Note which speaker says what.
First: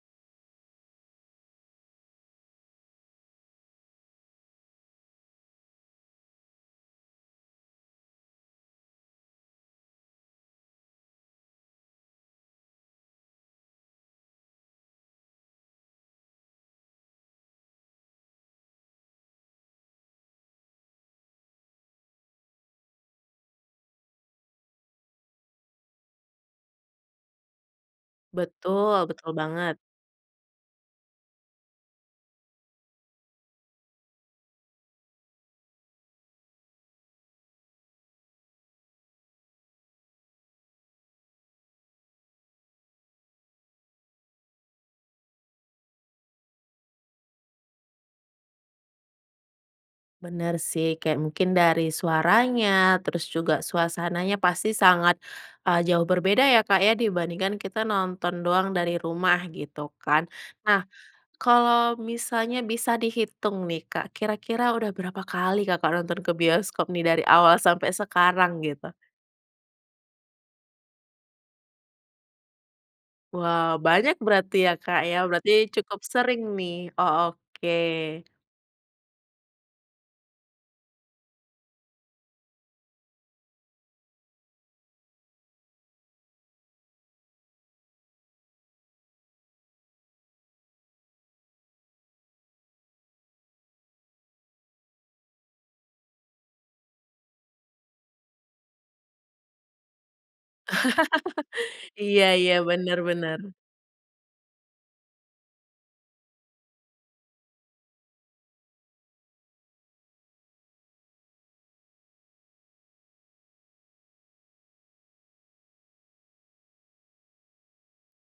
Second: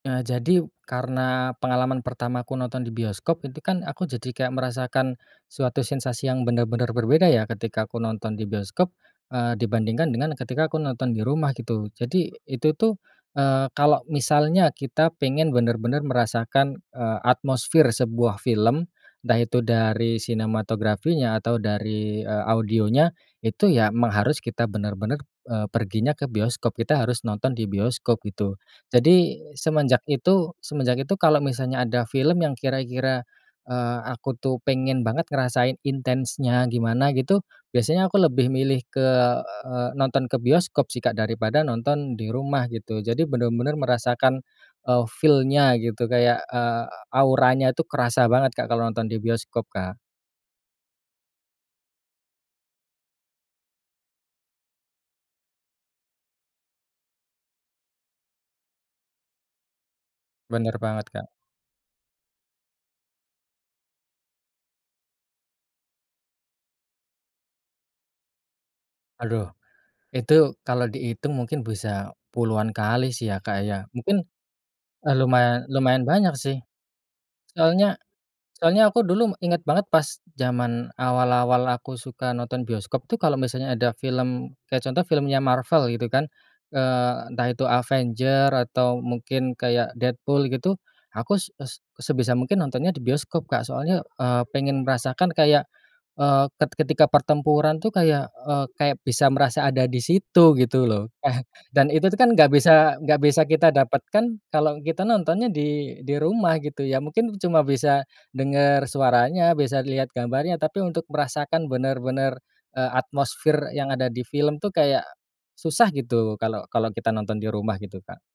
Speaker 1: Eee, jadi, karena pengalaman pertamaku nonton di bioskop itu kan aku jadi kayak merasakan suatu sensasi yang benar-benar berbeda ya, ketika aku nonton di bioskop, eee, dibandingkan dengan, eee, ketika aku nonton di rumah gitu. Jadi itu tuh, eee, kalau misalnya kita pengen bener-bener merasakan, eee, atmosfer sebuah film entah itu dari sinematografinya, atau dari, eee, audionya. Itu ya mang harus kita bener-bener, eee, perginya ke bioskop, kita harus nonton di bioskop gitu.
Speaker 2: Betul, betul
Speaker 1: Jadi
Speaker 2: banget.
Speaker 1: semenjak itu semenjak itu kalau misalnya ada film yang kira-kira, eee, aku tuh pengen banget ngerasain intensnya gimana gitu, biasanya aku lebih milih ke eee, nonton ke bioskop sih Kak daripada nonton di rumah gitu, jadi bener-bener merasakan, eee, feel-nya gitu kayak, eee, auranya itu kerasa banget Kak kalau nonton di bioskop, Kak.
Speaker 2: Bener sih kayak mungkin dari suaranya, terus juga suasananya pasti sangat, eee, jauh berbeda ya Kak ya, dibandingkan kita nonton doang dari rumah gitu kan.
Speaker 1: Bener
Speaker 2: Nah,
Speaker 1: banget Kak.
Speaker 2: kalau misalnya bisa dihitung nih Kak, kira-kira udah berapa kali Kakak nonton ke bioskop nih dari awal sampai sekarang gitu?
Speaker 1: Aduh! itu kalau dihitung mungkin bisa puluhan kali sih ya Kak
Speaker 2: Wow
Speaker 1: ya,
Speaker 2: banyak
Speaker 1: mungkin,
Speaker 2: berarti ya Kak
Speaker 1: eee,
Speaker 2: ya. Berarti
Speaker 1: lumayan
Speaker 2: cukup
Speaker 1: lumayan banyak
Speaker 2: sering
Speaker 1: sih.
Speaker 2: nih. Oh, oke.
Speaker 1: Soalnya soalnya aku dulu inget banget pas zaman awal-awal aku suka nonton bioskop tuh kalau misalnya ada film kayak contoh filmnya Marvel gitu kan, eee, entah itu Avengers atau mungkin kayak Deadpool gitu, aku s s sebisa mungkin nontonnya di bioskop Kak, soalnya, eee, pengen merasakan kayak, eee, ket ketika pertempuran tuh bisa kayak, eee, kayak bisa merasa ada di situ gitu loh. Dan itu tuh
Speaker 2: Iya
Speaker 1: kan nggak
Speaker 2: iya,
Speaker 1: bisa
Speaker 2: bener
Speaker 1: nggak bisa
Speaker 2: bener.
Speaker 1: kita dapatkan kalau kita nontonnya di di rumah gitu ya, mungkin cuma bisa denger suaranya, bisa lihat gambarnya, tapi untuk merasakan bener-bener, eee, atmosfer yang ada di film tuh kayak susah gitu, kalau kalau kita nonton di rumah, gitu, Kak.